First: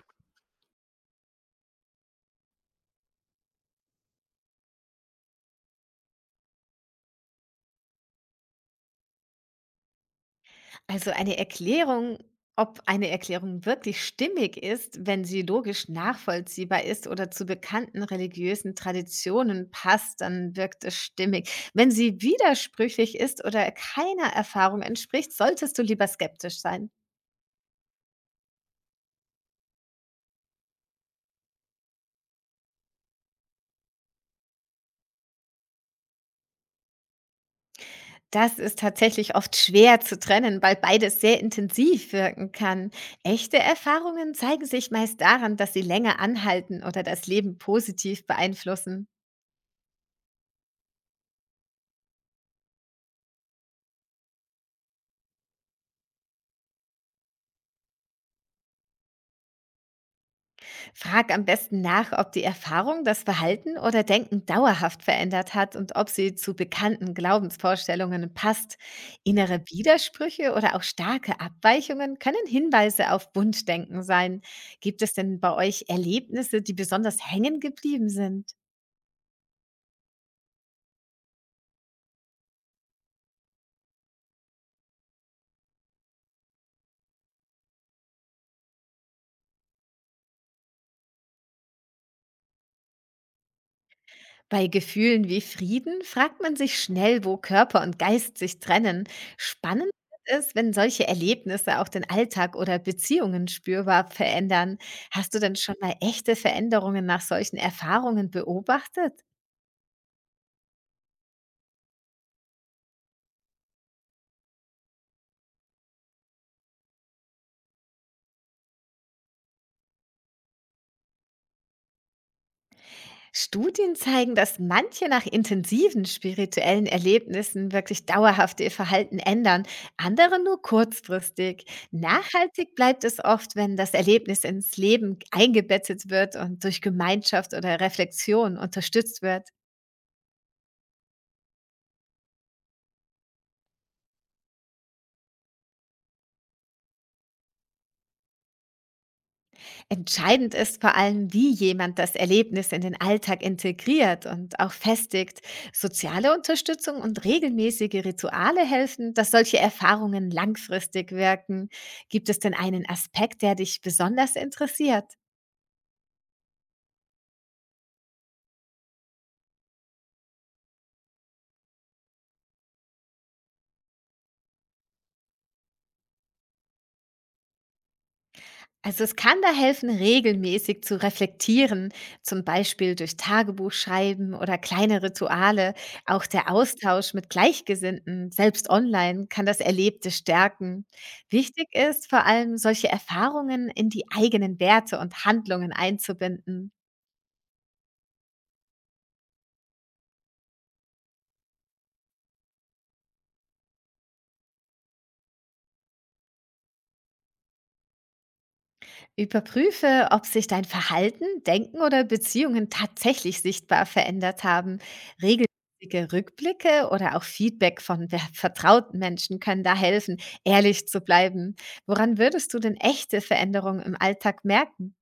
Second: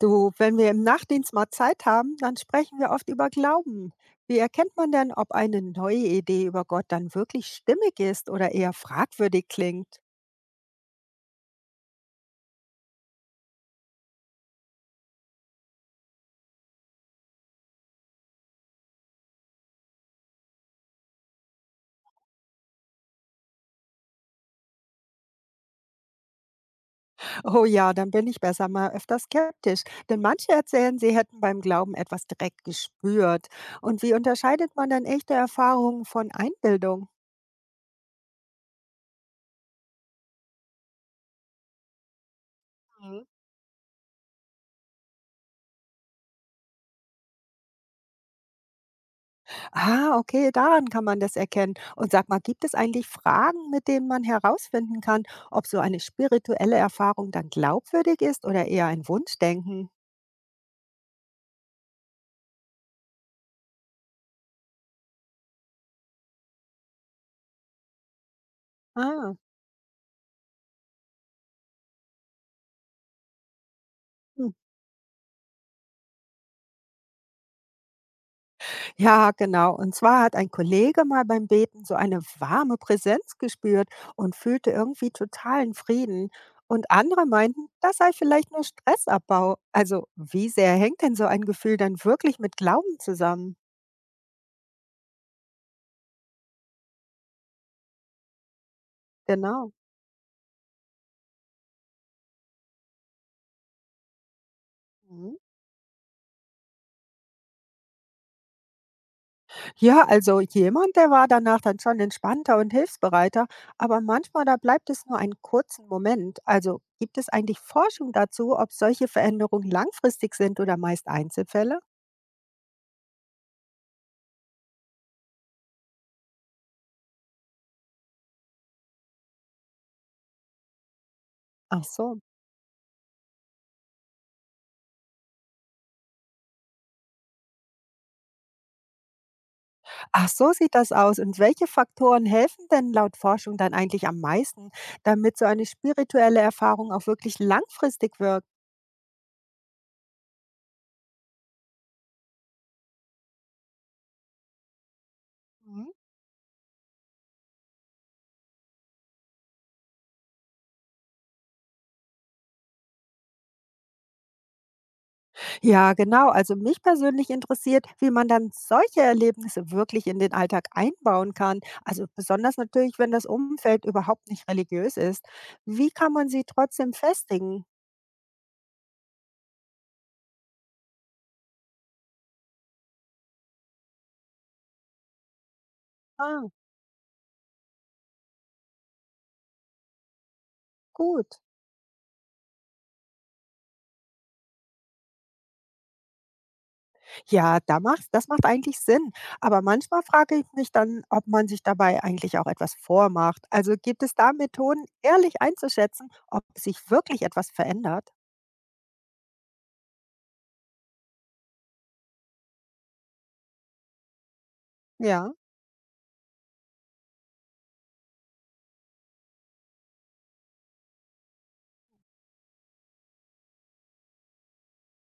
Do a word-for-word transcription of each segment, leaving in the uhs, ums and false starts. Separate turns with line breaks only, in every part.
Du, wenn wir im Nachtdienst mal Zeit haben, dann sprechen wir oft über Glauben. Wie erkennt man denn, ob eine neue Idee über Gott dann wirklich stimmig ist oder eher fragwürdig klingt?
Also eine Erklärung, ob eine Erklärung wirklich stimmig ist, wenn sie logisch nachvollziehbar ist oder zu bekannten religiösen Traditionen passt, dann wirkt es stimmig. Wenn sie widersprüchlich ist oder keiner Erfahrung entspricht, solltest du lieber skeptisch sein.
Oh ja, dann bin ich besser mal öfter skeptisch, denn manche erzählen, sie hätten beim Glauben etwas direkt gespürt. Und wie unterscheidet man denn echte Erfahrungen von Einbildung?
Das ist tatsächlich oft schwer zu trennen, weil beides sehr intensiv wirken kann. Echte Erfahrungen zeigen sich meist daran, dass sie länger anhalten oder das Leben positiv beeinflussen.
Ah, okay, daran kann man das erkennen. Und sag mal, gibt es eigentlich Fragen, mit denen man herausfinden kann, ob so eine spirituelle Erfahrung dann glaubwürdig ist oder eher ein Wunschdenken?
Frag am besten nach, ob die Erfahrung das Verhalten oder Denken dauerhaft verändert hat und ob sie zu bekannten Glaubensvorstellungen passt.
Ah.
Innere Widersprüche oder auch starke Abweichungen können Hinweise auf Wunschdenken sein.
Hm.
Gibt es denn bei euch Erlebnisse, die besonders hängen geblieben sind?
Ja, genau. Und zwar hat ein Kollege mal beim Beten so eine warme Präsenz gespürt und fühlte irgendwie totalen Frieden. Und andere meinten, das sei vielleicht nur Stressabbau. Also wie sehr hängt denn so ein Gefühl dann wirklich mit Glauben zusammen?
Bei Gefühlen wie Frieden fragt man sich schnell, wo Körper und Geist sich trennen.
Genau.
Spannend ist, wenn solche Erlebnisse auch den Alltag oder Beziehungen spürbar verändern. Hast
Mhm.
du denn schon mal echte Veränderungen nach solchen Erfahrungen beobachtet?
Ja, also jemand, der war danach dann schon entspannter und hilfsbereiter, aber manchmal da bleibt es nur einen kurzen Moment. Also gibt es eigentlich Forschung dazu, ob solche Veränderungen langfristig sind oder meist Einzelfälle?
Studien zeigen, dass manche nach intensiven spirituellen Erlebnissen wirklich dauerhaft ihr Verhalten ändern, andere nur kurzfristig.
Ach so.
Nachhaltig bleibt es oft, wenn das Erlebnis ins Leben eingebettet wird und durch Gemeinschaft oder Reflexion unterstützt wird.
Ach so sieht das aus. Und welche Faktoren helfen denn laut Forschung dann eigentlich am meisten, damit so eine spirituelle Erfahrung auch wirklich langfristig wirkt?
Entscheidend ist vor allem, wie jemand das Erlebnis in den Alltag integriert und auch festigt.
Hm?
Soziale Unterstützung und regelmäßige Rituale helfen, dass solche Erfahrungen langfristig wirken. Gibt es denn einen Aspekt, der dich besonders interessiert?
Ja, genau. Also mich persönlich interessiert, wie man dann solche Erlebnisse wirklich in den Alltag einbauen kann. Also besonders natürlich, wenn das Umfeld überhaupt nicht religiös ist. Wie kann man sie trotzdem festigen?
Also es kann da helfen, regelmäßig zu reflektieren, zum Beispiel durch Tagebuchschreiben oder kleine Rituale. Auch
Ah,
der Austausch mit Gleichgesinnten, selbst online, kann das Erlebte stärken.
gut.
Wichtig ist vor allem, solche Erfahrungen in die eigenen Werte und Handlungen einzubinden.
Ja, da macht, das macht eigentlich Sinn. Aber manchmal frage ich mich dann, ob man sich dabei eigentlich auch etwas vormacht. Also gibt es da Methoden, ehrlich einzuschätzen, ob sich wirklich etwas verändert?
Überprüfe, ob sich dein Verhalten, Denken oder Beziehungen tatsächlich sichtbar verändert haben.
Ja.
Regelmäßige Rückblicke oder auch Feedback von ver- vertrauten Menschen können da helfen, ehrlich zu bleiben. Woran würdest du denn echte Veränderungen im Alltag merken?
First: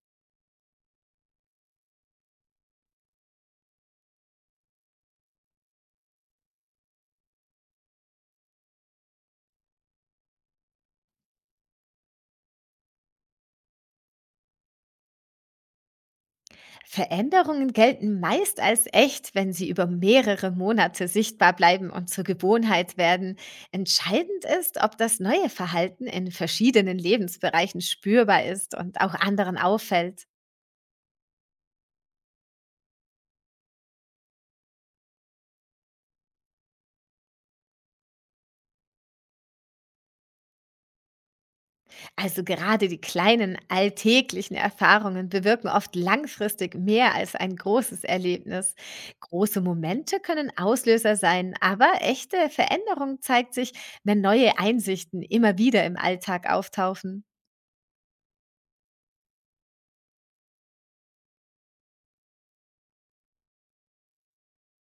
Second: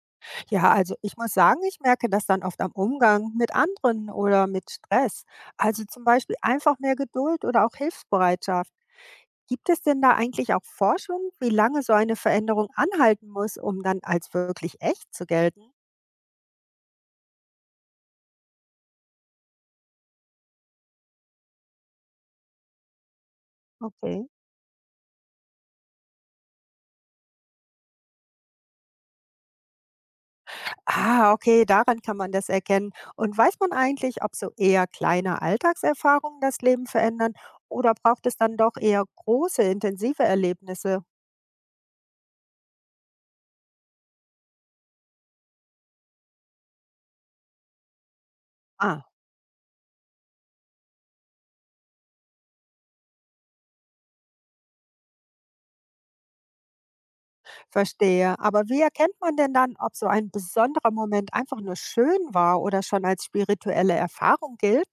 Ja, also ich muss sagen, ich merke das dann oft am Umgang mit anderen oder mit Stress. Also zum Beispiel einfach mehr Geduld oder auch Hilfsbereitschaft. Gibt es denn da eigentlich auch Forschung, wie lange so eine Veränderung anhalten muss, um dann als wirklich echt zu gelten?
Veränderungen gelten meist als echt, wenn sie über mehrere Monate sichtbar bleiben und zur Gewohnheit werden.
Okay.
Entscheidend ist, ob das neue Verhalten in verschiedenen Lebensbereichen spürbar ist und auch anderen auffällt.
Ah, okay, daran kann man das erkennen. Und weiß man eigentlich, ob so eher kleine Alltagserfahrungen das Leben verändern oder braucht es dann doch eher große, intensive Erlebnisse?
Also gerade die kleinen alltäglichen Erfahrungen bewirken oft langfristig mehr als ein großes Erlebnis.
Ah,
Große Momente können Auslöser sein, aber echte Veränderung zeigt sich, wenn neue Einsichten immer wieder im Alltag auftauchen.
verstehe. Aber wie erkennt man denn dann, ob so ein besonderer Moment einfach nur schön war oder schon als spirituelle Erfahrung gilt?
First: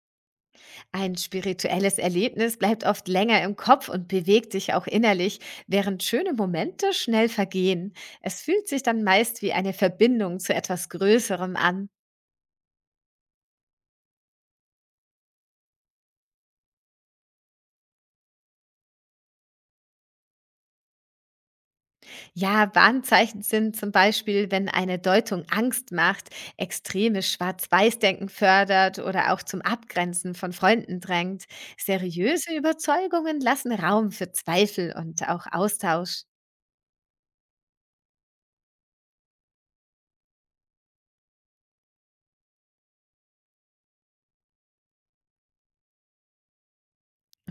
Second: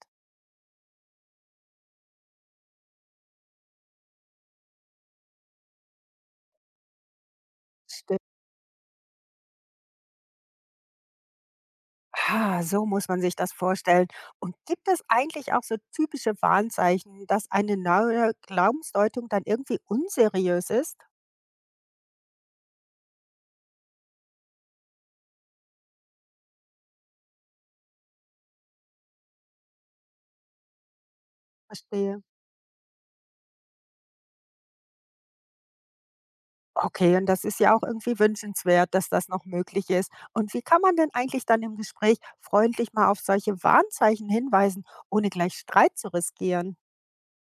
Ein spirituelles Erlebnis bleibt oft länger im Kopf und bewegt dich auch innerlich, während schöne Momente schnell vergehen.
Stimmt.
Es fühlt sich dann meist wie eine Verbindung zu etwas Größerem an.
Ah, so muss man sich das vorstellen. Und gibt es eigentlich auch so typische Warnzeichen, dass eine neue Glaubensdeutung dann irgendwie unseriös ist?
Ja, Warnzeichen sind zum Beispiel, wenn eine Deutung Angst macht, extremes Schwarz-Weiß-Denken fördert oder auch zum Abgrenzen von Freunden drängt.
Verstehe.
Seriöse Überzeugungen lassen Raum für Zweifel und auch Austausch.
Okay, und das ist ja auch irgendwie wünschenswert, dass das noch möglich ist. Und wie kann man denn eigentlich dann im Gespräch freundlich mal auf solche Warnzeichen hinweisen, ohne gleich Streit zu riskieren?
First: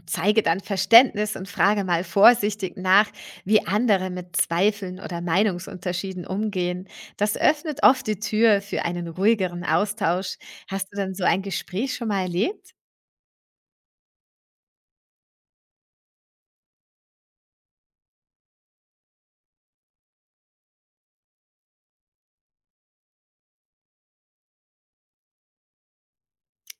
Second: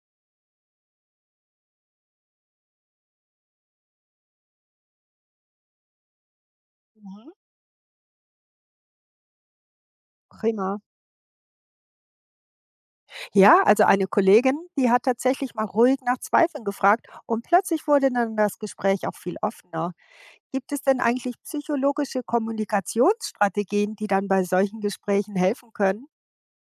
Zeige dann Verständnis und frage mal vorsichtig nach, wie andere mit Zweifeln oder Meinungsunterschieden umgehen.
Mhm.
Das öffnet oft die Tür für einen ruhigeren Austausch.
Prima.
Hast du dann so ein Gespräch schon mal erlebt?
Ja, also eine Kollegin, die hat tatsächlich mal ruhig nach Zweifeln gefragt und plötzlich wurde dann das Gespräch auch viel offener. Gibt es denn eigentlich psychologische Kommunikationsstrategien, die dann bei solchen Gesprächen helfen können?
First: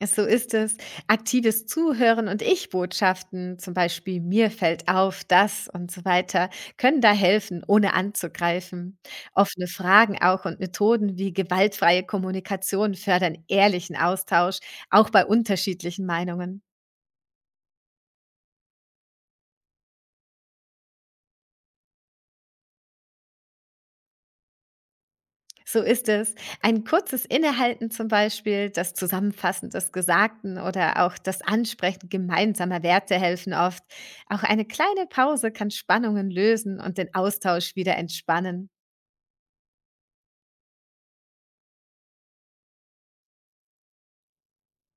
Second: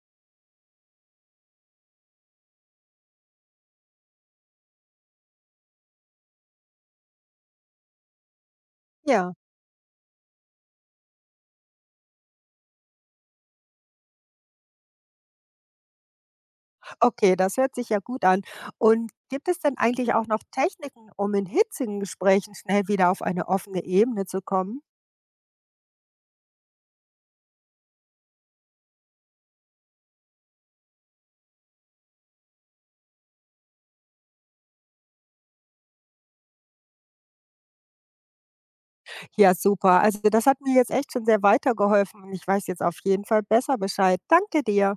Ja, so ist es. Aktives Zuhören und Ich-Botschaften, zum Beispiel mir fällt auf das und so weiter, können da helfen, ohne anzugreifen.
Ja,
Offene Fragen auch und Methoden wie gewaltfreie Kommunikation fördern ehrlichen Austausch, auch bei unterschiedlichen Meinungen.
okay, das hört sich ja gut an. Und gibt es denn eigentlich auch noch Techniken, um in hitzigen Gesprächen schnell wieder auf eine offene Ebene zu kommen?
So ist es. Ein kurzes Innehalten zum Beispiel, das Zusammenfassen des Gesagten oder auch das Ansprechen gemeinsamer Werte helfen oft. Auch eine kleine Pause kann Spannungen lösen und den Austausch wieder entspannen.
Ja, super. Also das hat mir jetzt echt schon sehr weitergeholfen und ich weiß jetzt auf jeden Fall besser Bescheid. Danke dir.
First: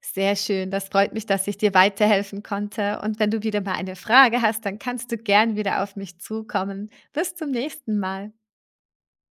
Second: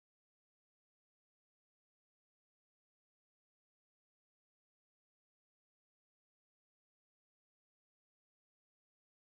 Sehr schön, das freut mich, dass ich dir weiterhelfen konnte. Und wenn du wieder mal eine Frage hast, dann kannst du gern wieder auf mich zukommen. Bis zum nächsten Mal.